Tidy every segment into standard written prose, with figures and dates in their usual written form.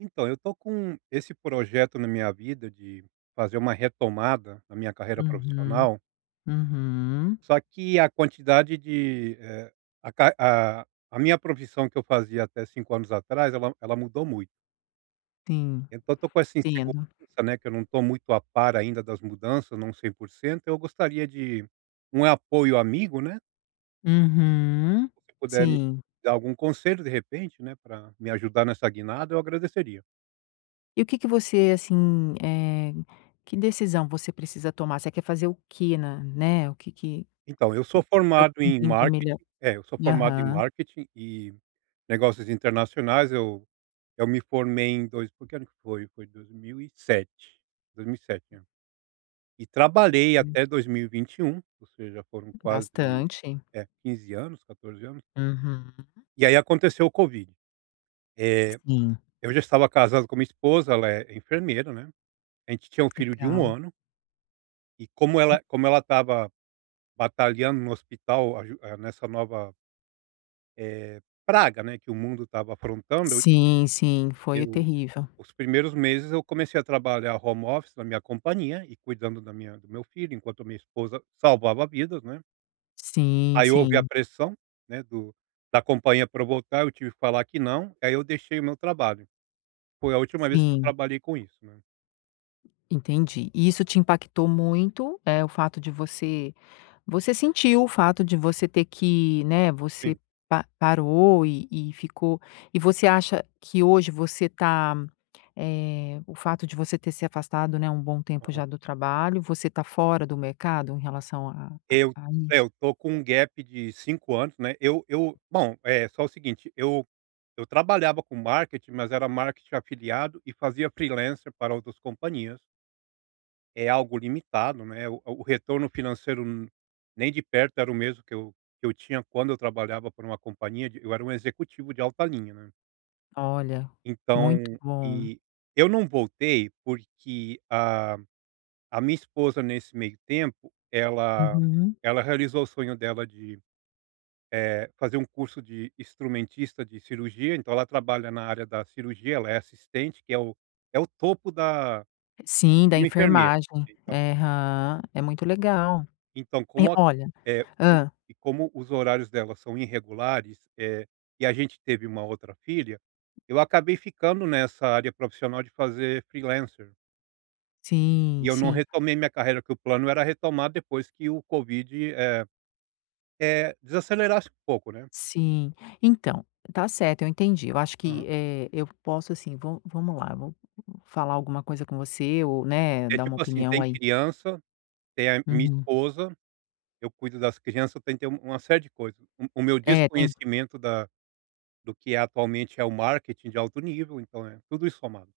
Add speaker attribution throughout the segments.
Speaker 1: Então, eu tô com esse projeto na minha vida de fazer uma retomada na minha carreira
Speaker 2: Uhum,
Speaker 1: profissional,
Speaker 2: uhum.
Speaker 1: só que a quantidade de, eh, a ca a minha profissão que eu fazia até 5 anos atrás, ela mudou muito.
Speaker 2: Sim,
Speaker 1: Então eu tô com essa
Speaker 2: entendo.
Speaker 1: insegurança, né, que eu não tô muito a par ainda das mudanças, não 100%. Eu gostaria de um apoio amigo, né,
Speaker 2: Uhum,
Speaker 1: se puder me
Speaker 2: sim.
Speaker 1: dar algum conselho de repente, né, para me ajudar nessa guinada, eu agradeceria.
Speaker 2: E o que que você, assim, que decisão você precisa tomar? Você quer fazer o que na o que que
Speaker 1: Então, eu sou
Speaker 2: pra eu
Speaker 1: formado em
Speaker 2: entender melhor.
Speaker 1: marketing
Speaker 2: Aham.
Speaker 1: e negócios internacionais, eu me formei em dois por que ano que foi? Foi 2007, 2007, é. E sete, né? E trabalhei até 2021, ou seja, foram quase,
Speaker 2: Bastante.
Speaker 1: 15 anos, 14 anos,
Speaker 2: Uhum,
Speaker 1: e aí aconteceu o COVID. Eh,
Speaker 2: sim,
Speaker 1: eu já estava casado com minha esposa, ela é enfermeira, né, a gente tinha um filho de um
Speaker 2: legal.
Speaker 1: ano, e como ela estava batalhando no hospital nessa nova eh, praga, né, que o mundo estava afrontando,
Speaker 2: Sim, sim, foi
Speaker 1: eu-
Speaker 2: terrível.
Speaker 1: os primeiros meses eu comecei a trabalhar home office na minha companhia e cuidando da minha do meu filho, enquanto a minha esposa salvava vidas, né.
Speaker 2: Sim,
Speaker 1: Aí houve a
Speaker 2: sim,
Speaker 1: pressão, né, do da companhia para eu voltar, eu tive que falar que não, aí eu deixei o meu trabalho. Foi a última vez que eu
Speaker 2: sim,
Speaker 1: trabalhei com isso, né.
Speaker 2: entendi. E isso te impactou muito, é o fato de Você sentiu o fato de você ter que, né, você
Speaker 1: Sim.
Speaker 2: pa parou e ficou e você acha que hoje você tá, o fato de você ter se afastado, né, um bom tempo já do trabalho, você tá fora do mercado em relação a
Speaker 1: Eu
Speaker 2: a
Speaker 1: é,
Speaker 2: isso?
Speaker 1: eu tô com um gap de 5 anos, né, eu bom, é só o seguinte, eu trabalhava com marketing, mas era marketing afiliado e fazia freelancer para outras companhias. É algo limitado, né, o retorno financeiro nem de perto era o mesmo que eu tinha quando eu trabalhava para uma companhia de eu era um executivo de alta linha, né.
Speaker 2: Olha, muito
Speaker 1: Então
Speaker 2: bom.
Speaker 1: e eu não voltei porque a minha esposa nesse meio tempo, ela
Speaker 2: Uhum.
Speaker 1: ela realizou o sonho dela de fazer um curso de instrumentista de cirurgia, então ela trabalha na área da cirurgia, ela é assistente, que é o topo da
Speaker 2: Sim,
Speaker 1: de
Speaker 2: da
Speaker 1: uma enfermeira.
Speaker 2: enfermagem.
Speaker 1: Então
Speaker 2: É, aham, é muito legal.
Speaker 1: então,
Speaker 2: E
Speaker 1: como a
Speaker 2: olha,
Speaker 1: eh, o
Speaker 2: hã.
Speaker 1: e como os horários dela são irregulares, e a gente teve uma outra filha, eu acabei ficando nessa área profissional de fazer freelancer. E
Speaker 2: Sim,
Speaker 1: eu não
Speaker 2: sim.
Speaker 1: retomei minha carreira, que o plano era retomar depois que o COVID, desacelerasse um pouco, né.
Speaker 2: Sim. Então, tá certo, eu entendi. Eu acho
Speaker 1: Aham.
Speaker 2: que, eu posso assim, vamos lá, vou falar alguma coisa com você ou, né,
Speaker 1: É
Speaker 2: dar uma
Speaker 1: tipo assim,
Speaker 2: opinião
Speaker 1: tem
Speaker 2: aí.
Speaker 1: criança, tem a minha
Speaker 2: Uhum.
Speaker 1: esposa. Eu cuido das crianças, eu tentei uma série de coisas. O meu
Speaker 2: É, tem
Speaker 1: desconhecimento da do que é atualmente é o marketing de alto nível, então é tudo isso somado.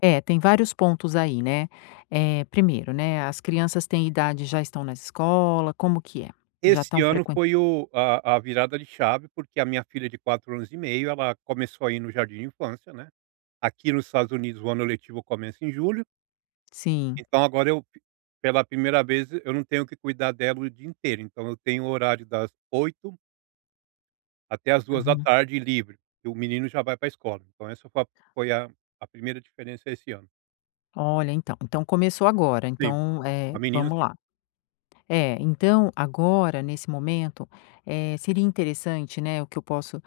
Speaker 2: é, tem vários pontos aí, né. Primeiro, né, as crianças têm idade, já estão na escola, como que é? Já
Speaker 1: Esse
Speaker 2: estão
Speaker 1: ano
Speaker 2: frequentando,
Speaker 1: foi o a virada de chave, porque a minha filha de 4 anos e meio, ela começou a ir no jardim de infância, né. Aqui nos Estados Unidos o ano letivo começa em julho,
Speaker 2: sim.
Speaker 1: então agora eu pela primeira vez eu não tenho que cuidar dela o dia inteiro, então eu tenho o horário das 8 até as 2 da
Speaker 2: Uhum.
Speaker 1: tarde livre, e o menino já vai para a escola. Então essa foi a primeira diferença esse ano.
Speaker 2: Olha, então, então começou agora,
Speaker 1: Sim,
Speaker 2: então,
Speaker 1: a menina
Speaker 2: vamos
Speaker 1: sim.
Speaker 2: lá. É, então agora, nesse momento, seria interessante, né, o que eu posso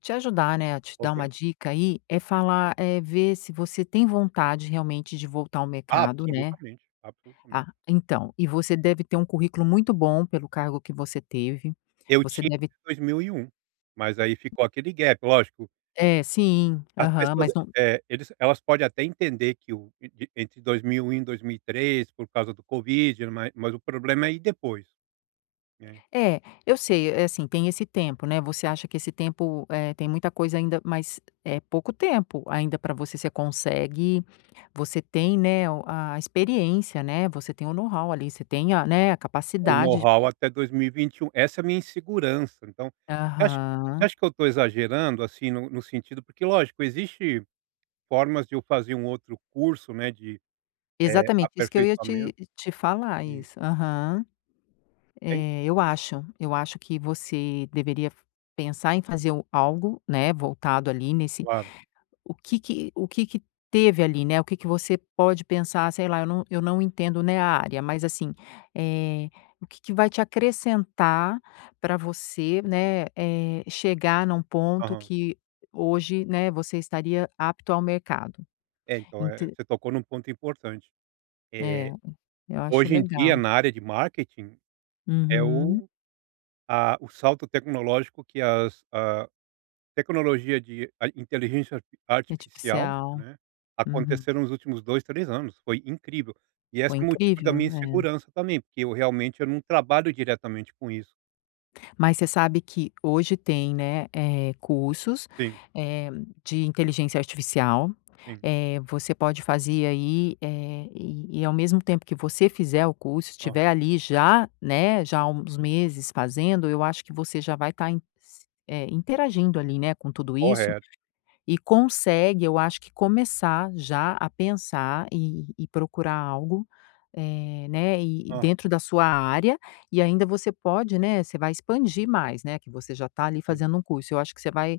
Speaker 2: te ajudar, né, a te dar
Speaker 1: Ok.
Speaker 2: uma dica aí, é falar é ver se você tem vontade realmente de voltar ao mercado, né.
Speaker 1: Absolutamente, absolutamente.
Speaker 2: Ah, então, e você deve ter um currículo muito bom pelo cargo que você teve,
Speaker 1: Eu
Speaker 2: você
Speaker 1: tinha
Speaker 2: deve
Speaker 1: 2001, mas aí ficou aquele gap, lógico,
Speaker 2: é, sim,
Speaker 1: as
Speaker 2: aham,
Speaker 1: pessoas,
Speaker 2: mas não.
Speaker 1: eles elas podem até entender que o de entre 2001 e um e 2003 por causa do COVID, mas o problema é ir depois, né.
Speaker 2: É, eu sei, é assim, tem esse tempo, né, você acha que esse tempo, tem muita coisa ainda, mas é pouco tempo ainda para você, você consegue, você tem, né, o a experiência, né, você tem o know-how ali, você tem a, né, a
Speaker 1: O
Speaker 2: capacidade
Speaker 1: know-how
Speaker 2: de-.
Speaker 1: até 2021, essa é a minha insegurança, então, você acha você
Speaker 2: Aham.
Speaker 1: acha que eu estou exagerando, assim, no sentido porque lógico, existe formas de eu fazer um outro curso, né, de,
Speaker 2: Exatamente, isso que eu ia
Speaker 1: aperfeiçoamento,
Speaker 2: te falar,
Speaker 1: sim,
Speaker 2: isso. Aham.
Speaker 1: tem
Speaker 2: Eu acho que você deveria pensar em fazer o algo, né, voltado ali nesse.
Speaker 1: claro.
Speaker 2: O que que teve ali, né, o que que você pode pensar, sei lá, eu não entendo, né, a área, mas assim, eh, o que que vai te acrescentar para você, né, chegar num ponto
Speaker 1: Aham.
Speaker 2: que hoje, né, você estaria apto ao mercado.
Speaker 1: É, então,
Speaker 2: Ent
Speaker 1: você tocou num ponto importante.
Speaker 2: é,
Speaker 1: Eh,
Speaker 2: eu acho
Speaker 1: hoje em dia,
Speaker 2: legal.
Speaker 1: na área de marketing, é
Speaker 2: Uhum.
Speaker 1: o o salto tecnológico que as a tecnologia de a inteligência artificial,
Speaker 2: Artificial.
Speaker 1: né,
Speaker 2: Uhum.
Speaker 1: aconteceram nos últimos 2 3 anos, foi incrível. E esse
Speaker 2: Foi
Speaker 1: é o motivo da
Speaker 2: incrível,
Speaker 1: minha
Speaker 2: é.
Speaker 1: insegurança também, porque eu realmente eu não trabalho diretamente com isso.
Speaker 2: Mas você sabe que hoje tem, né, cursos,
Speaker 1: Sim,
Speaker 2: eh, de inteligência artificial,
Speaker 1: sim.
Speaker 2: você pode fazer aí, e ao mesmo tempo que você fizer o curso,
Speaker 1: Aham,
Speaker 2: estiver ali já, né, já há uns meses fazendo, eu acho que você já vai estar, interagindo ali, né, com tudo isso,
Speaker 1: correto.
Speaker 2: e consegue, eu acho, que começar já a pensar e procurar algo, né, e
Speaker 1: Aham,
Speaker 2: dentro da sua área, e ainda você pode, né, você vai expandir mais, né, que você já está ali
Speaker 1: sim.
Speaker 2: fazendo um curso, eu acho que você vai,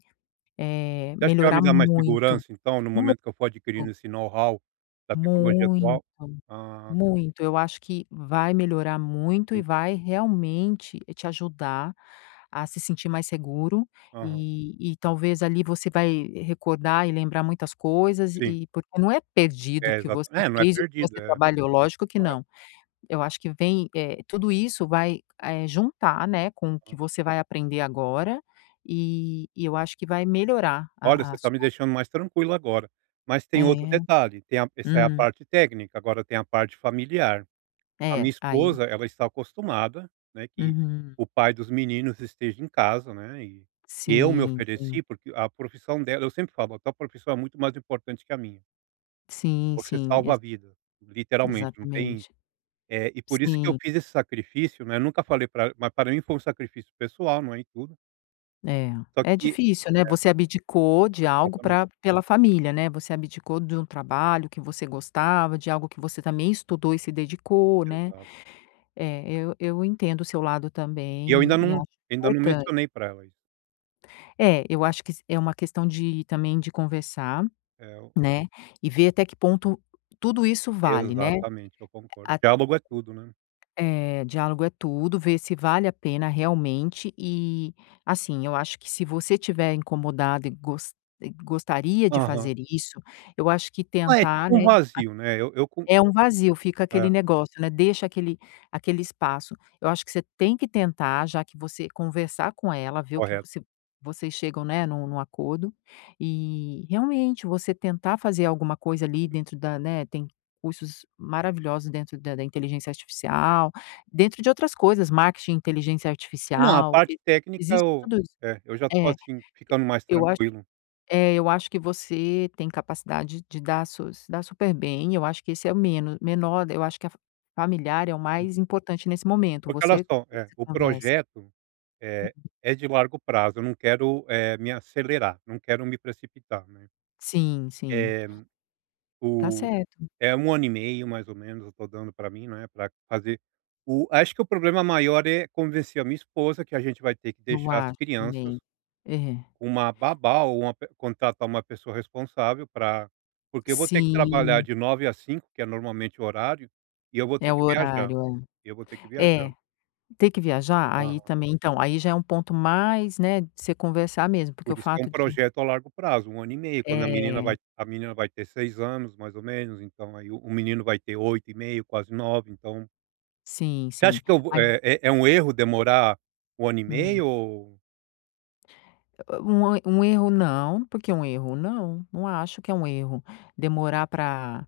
Speaker 1: Você acha que vai me
Speaker 2: melhorar
Speaker 1: dar mais
Speaker 2: muito,
Speaker 1: segurança, então, no momento que eu for adquirindo
Speaker 2: muito,
Speaker 1: esse know-how da tecnologia
Speaker 2: muito.
Speaker 1: atual? Ah,
Speaker 2: Muito, eu acho que vai melhorar muito
Speaker 1: sim.
Speaker 2: e vai realmente te ajudar a se sentir mais seguro
Speaker 1: Aham,
Speaker 2: e talvez ali você vai recordar e lembrar muitas coisas
Speaker 1: sim,
Speaker 2: e porque não é perdido o
Speaker 1: é
Speaker 2: que
Speaker 1: exato
Speaker 2: você
Speaker 1: é, não é
Speaker 2: fez, o que
Speaker 1: perdido,
Speaker 2: você
Speaker 1: é
Speaker 2: trabalhou, lógico que
Speaker 1: correto,
Speaker 2: não. Eu acho que vem, tudo isso vai, juntar, né, com o que
Speaker 1: né.
Speaker 2: você vai aprender agora e eu acho que vai melhorar
Speaker 1: Olha, você
Speaker 2: a
Speaker 1: está me
Speaker 2: sua.
Speaker 1: deixando mais tranquilo agora, mas tem outro
Speaker 2: É.
Speaker 1: detalhe, tem a essa é a
Speaker 2: Hum.
Speaker 1: parte técnica, agora tem a parte familiar. A
Speaker 2: É,
Speaker 1: minha
Speaker 2: aí.
Speaker 1: esposa, ela está acostumada, né, que
Speaker 2: Uhum.
Speaker 1: o pai dos meninos esteja em casa, né, e eu me
Speaker 2: Sim,
Speaker 1: ofereci,
Speaker 2: sim.
Speaker 1: porque a profissão dela eu sempre falo: "A tua profissão é muito mais importante que a minha,
Speaker 2: Sim,
Speaker 1: você
Speaker 2: sim,
Speaker 1: salva a
Speaker 2: ex
Speaker 1: vida", literalmente, não tem,
Speaker 2: exatamente.
Speaker 1: e por isso que eu
Speaker 2: Sim,
Speaker 1: fiz esse sacrifício, né, eu nunca falei para, mas para mim foi um sacrifício pessoal, não é, e tudo,
Speaker 2: é.
Speaker 1: só
Speaker 2: É
Speaker 1: que.
Speaker 2: difícil, né, você abdicou de algo
Speaker 1: Exatamente,
Speaker 2: para pela família, né, você abdicou de um trabalho que você gostava, de algo que você também estudou e se dedicou, né.
Speaker 1: exato.
Speaker 2: Eu entendo o seu lado
Speaker 1: E eu ainda
Speaker 2: também e
Speaker 1: não
Speaker 2: acho
Speaker 1: ainda não
Speaker 2: importante.
Speaker 1: mencionei para ela isso.
Speaker 2: É, eu acho que é uma questão de também de conversar,
Speaker 1: É o
Speaker 2: né, e ver até que ponto tudo isso vale, né.
Speaker 1: Exatamente, eu concordo. Diálogo é tudo, né.
Speaker 2: É, diálogo é tudo, ver se vale a pena realmente e, assim, eu acho que se você estiver incomodado e gos e gostaria de
Speaker 1: Aham.
Speaker 2: fazer isso, eu acho que
Speaker 1: Ah, é
Speaker 2: tentar,
Speaker 1: tipo
Speaker 2: né,
Speaker 1: um vazio, né, eu com
Speaker 2: é um vazio, fica
Speaker 1: é,
Speaker 2: aquele negócio, né, deixa aquele aquele espaço. Eu acho que você tem que tentar, já que você conversar com ela, ver o que
Speaker 1: correto.
Speaker 2: você vocês chegam, né, num acordo, e realmente você tentar fazer alguma coisa ali dentro da né, tem cursos maravilhosos dentro da inteligência artificial, dentro de outras coisas, marketing, inteligência
Speaker 1: É, não, a
Speaker 2: artificial,
Speaker 1: parte
Speaker 2: e
Speaker 1: técnica
Speaker 2: existe
Speaker 1: eu,
Speaker 2: tudo isso.
Speaker 1: eu já tô,
Speaker 2: É,
Speaker 1: assim, ficando mais
Speaker 2: eu acho
Speaker 1: tranquilo.
Speaker 2: é, eu acho que você tem capacidade de dar su se dar super bem, eu acho que esse é o menos, menor, eu acho que a familiar é o mais importante nesse momento,
Speaker 1: Porque olha
Speaker 2: você
Speaker 1: só,
Speaker 2: você
Speaker 1: o
Speaker 2: conversa.
Speaker 1: projeto, é é de largo prazo, eu não quero, me acelerar, não quero me precipitar, né.
Speaker 2: Sim, sim,
Speaker 1: Eh
Speaker 2: tá
Speaker 1: O
Speaker 2: certo,
Speaker 1: é um ano e meio, mais ou menos, eu tô dando para mim, né, para fazer o acho que o problema maior é convencer a minha esposa que a gente vai ter que
Speaker 2: eu
Speaker 1: deixar as
Speaker 2: acho
Speaker 1: crianças
Speaker 2: também. É.
Speaker 1: com uma babá ou uma pe contratar uma pessoa responsável para porque eu vou ter que trabalhar
Speaker 2: Sim,
Speaker 1: de 9 às 5 que é normalmente o horário, e eu vou ter
Speaker 2: é o
Speaker 1: que viajar.
Speaker 2: horário,
Speaker 1: Eu vou ter que
Speaker 2: é.
Speaker 1: viajar.
Speaker 2: É, ter que viajar, aí
Speaker 1: Aham.
Speaker 2: também então, aí já é um ponto mais, né, de você conversar mesmo, porque o
Speaker 1: Por isso que é um
Speaker 2: fato de
Speaker 1: projeto a largo prazo, um ano e meio, quando a menina
Speaker 2: é,
Speaker 1: vai a menina vai ter 6 anos, mais ou menos, então aí o menino vai ter 8 e meio, quase 9, então.
Speaker 2: sim,
Speaker 1: Você
Speaker 2: sim.
Speaker 1: acha que eu vou
Speaker 2: Mas
Speaker 1: é é é um erro demorar um ano e
Speaker 2: hum.
Speaker 1: meio ou?
Speaker 2: Um erro não, porque um erro não, não acho que é um erro. Demorar para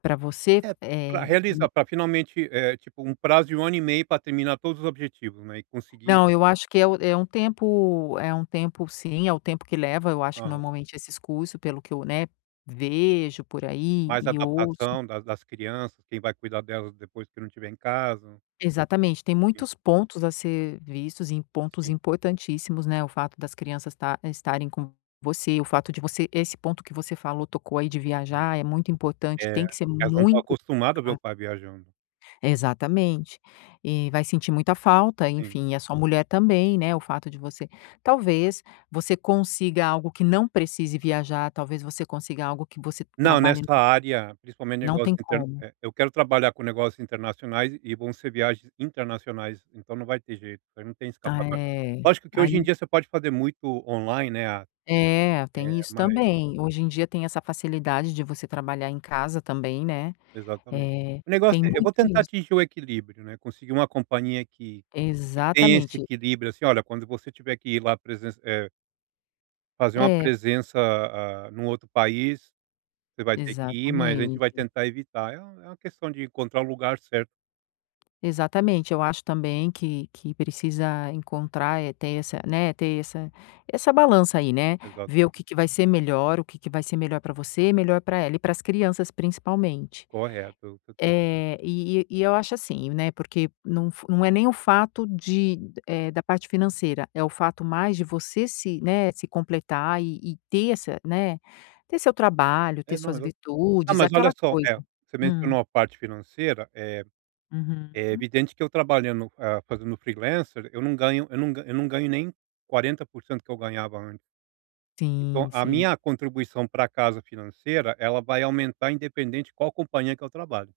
Speaker 2: para você,
Speaker 1: É. pra realizar
Speaker 2: me
Speaker 1: pra finalmente, tipo, um prazo de um ano e meio para terminar todos os objetivos, né, e conseguir.
Speaker 2: não, eu acho que é o é um tempo, é um tempo, sim, é o tempo que leva, eu acho que
Speaker 1: Aham.
Speaker 2: normalmente esses cursos, pelo que eu, né, vejo por aí
Speaker 1: Mais
Speaker 2: e ouço.
Speaker 1: adaptação das crianças, quem vai cuidar delas depois que não estiver em casa.
Speaker 2: Exatamente, tem
Speaker 1: Sim,
Speaker 2: muitos pontos a ser vistos e pontos
Speaker 1: sim.
Speaker 2: importantíssimos, né, o fato das crianças ta estarem com você, o fato de você esse ponto que você falou, tocou aí de
Speaker 1: É.
Speaker 2: viajar, é muito importante,
Speaker 1: É,
Speaker 2: tem que ser
Speaker 1: elas não estão
Speaker 2: muito
Speaker 1: acostumadas a ver o
Speaker 2: claro.
Speaker 1: pai viajando.
Speaker 2: Exatamente. E vai sentir muita falta,
Speaker 1: Sim.
Speaker 2: enfim, e a sua mulher também, né, o fato de você talvez você consiga algo que não precise viajar, talvez você consiga algo que você
Speaker 1: Não,
Speaker 2: trabalhe
Speaker 1: nessa área, principalmente
Speaker 2: não
Speaker 1: negócios.
Speaker 2: tem como.
Speaker 1: Eu quero trabalhar com negócios internacionais e vão ser viagens internacionais, então não vai ter jeito, aí não tem escapatória.
Speaker 2: É,
Speaker 1: Lógico que hoje em
Speaker 2: aí
Speaker 1: dia você pode fazer muito online, né,
Speaker 2: é, tem isso
Speaker 1: mas
Speaker 2: também. Hoje em dia tem essa facilidade de você trabalhar em casa também, né.
Speaker 1: exatamente.
Speaker 2: Eh,
Speaker 1: O negócio
Speaker 2: tem
Speaker 1: é eu vou
Speaker 2: muito
Speaker 1: tentar
Speaker 2: isso.
Speaker 1: atingir o equilíbrio, né, conseguir uma companhia que tenha esse
Speaker 2: Exatamente.
Speaker 1: equilíbrio, assim, olha, quando você tiver que ir lá, fazer uma
Speaker 2: É,
Speaker 1: presença, ah, num outro país, você vai ter que ir, mas a gente vai
Speaker 2: exatamente.
Speaker 1: tentar evitar. É uma questão de encontrar o lugar certo.
Speaker 2: Exatamente, eu acho também que precisa encontrar, ter essa, né, ter essa essa balança aí, né,
Speaker 1: Exato,
Speaker 2: ver o que que vai ser melhor, o que que vai ser melhor para você, melhor para ela e para as crianças principalmente.
Speaker 1: correto.
Speaker 2: É e e eu acho assim, né, porque não f não é nem o fato de, da parte financeira, é o fato mais de você se, né, se completar e ter essa, né, ter seu trabalho, ter
Speaker 1: É, não,
Speaker 2: suas virtudes,
Speaker 1: mas olha
Speaker 2: aquela
Speaker 1: só,
Speaker 2: coisa.
Speaker 1: você
Speaker 2: Hum,
Speaker 1: mencionou a parte financeira, é
Speaker 2: uhum.
Speaker 1: evidente que eu trabalhando, ah, fazendo freelancer, eu não ganho eu não ga eu não ganho nem 40% que eu ganhava antes. Então
Speaker 2: Sim,
Speaker 1: a
Speaker 2: sim.
Speaker 1: minha contribuição pra casa financeira, ela vai aumentar independente qual companhia que eu trabalho.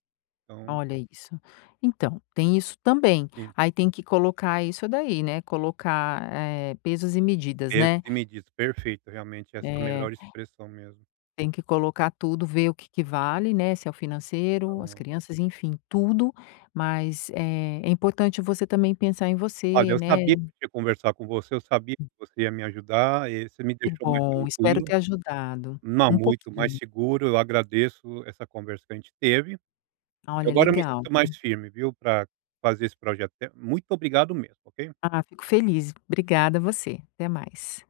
Speaker 1: Então,
Speaker 2: Olha isso. Então, tem isso também.
Speaker 1: sim,
Speaker 2: Aí tem que colocar isso daí, né, colocar, pesos e medidas,
Speaker 1: pesos
Speaker 2: né.
Speaker 1: e medidas, perfeito, realmente essa é a
Speaker 2: Eh,
Speaker 1: melhor expressão mesmo.
Speaker 2: tem que colocar tudo, ver o que que vale, né, se é o financeiro, as
Speaker 1: Então,
Speaker 2: crianças, enfim, tudo, mas, é importante você também pensar em
Speaker 1: olha,
Speaker 2: você,
Speaker 1: eu
Speaker 2: né.
Speaker 1: sabia que eu tinha que conversar com você, eu sabia que você ia me ajudar, e você me
Speaker 2: Que
Speaker 1: deixou mais
Speaker 2: bom, espero
Speaker 1: tranquilo.
Speaker 2: ter ajudado
Speaker 1: Não,
Speaker 2: um
Speaker 1: muito mais
Speaker 2: pouquinho.
Speaker 1: seguro, eu agradeço essa conversa que a gente teve.
Speaker 2: Olha,
Speaker 1: Agora eu me
Speaker 2: legal.
Speaker 1: sinto mais firme, viu, para fazer esse projeto. Muito obrigado mesmo, ok?
Speaker 2: Ah, fico feliz. Obrigada a você. Até mais.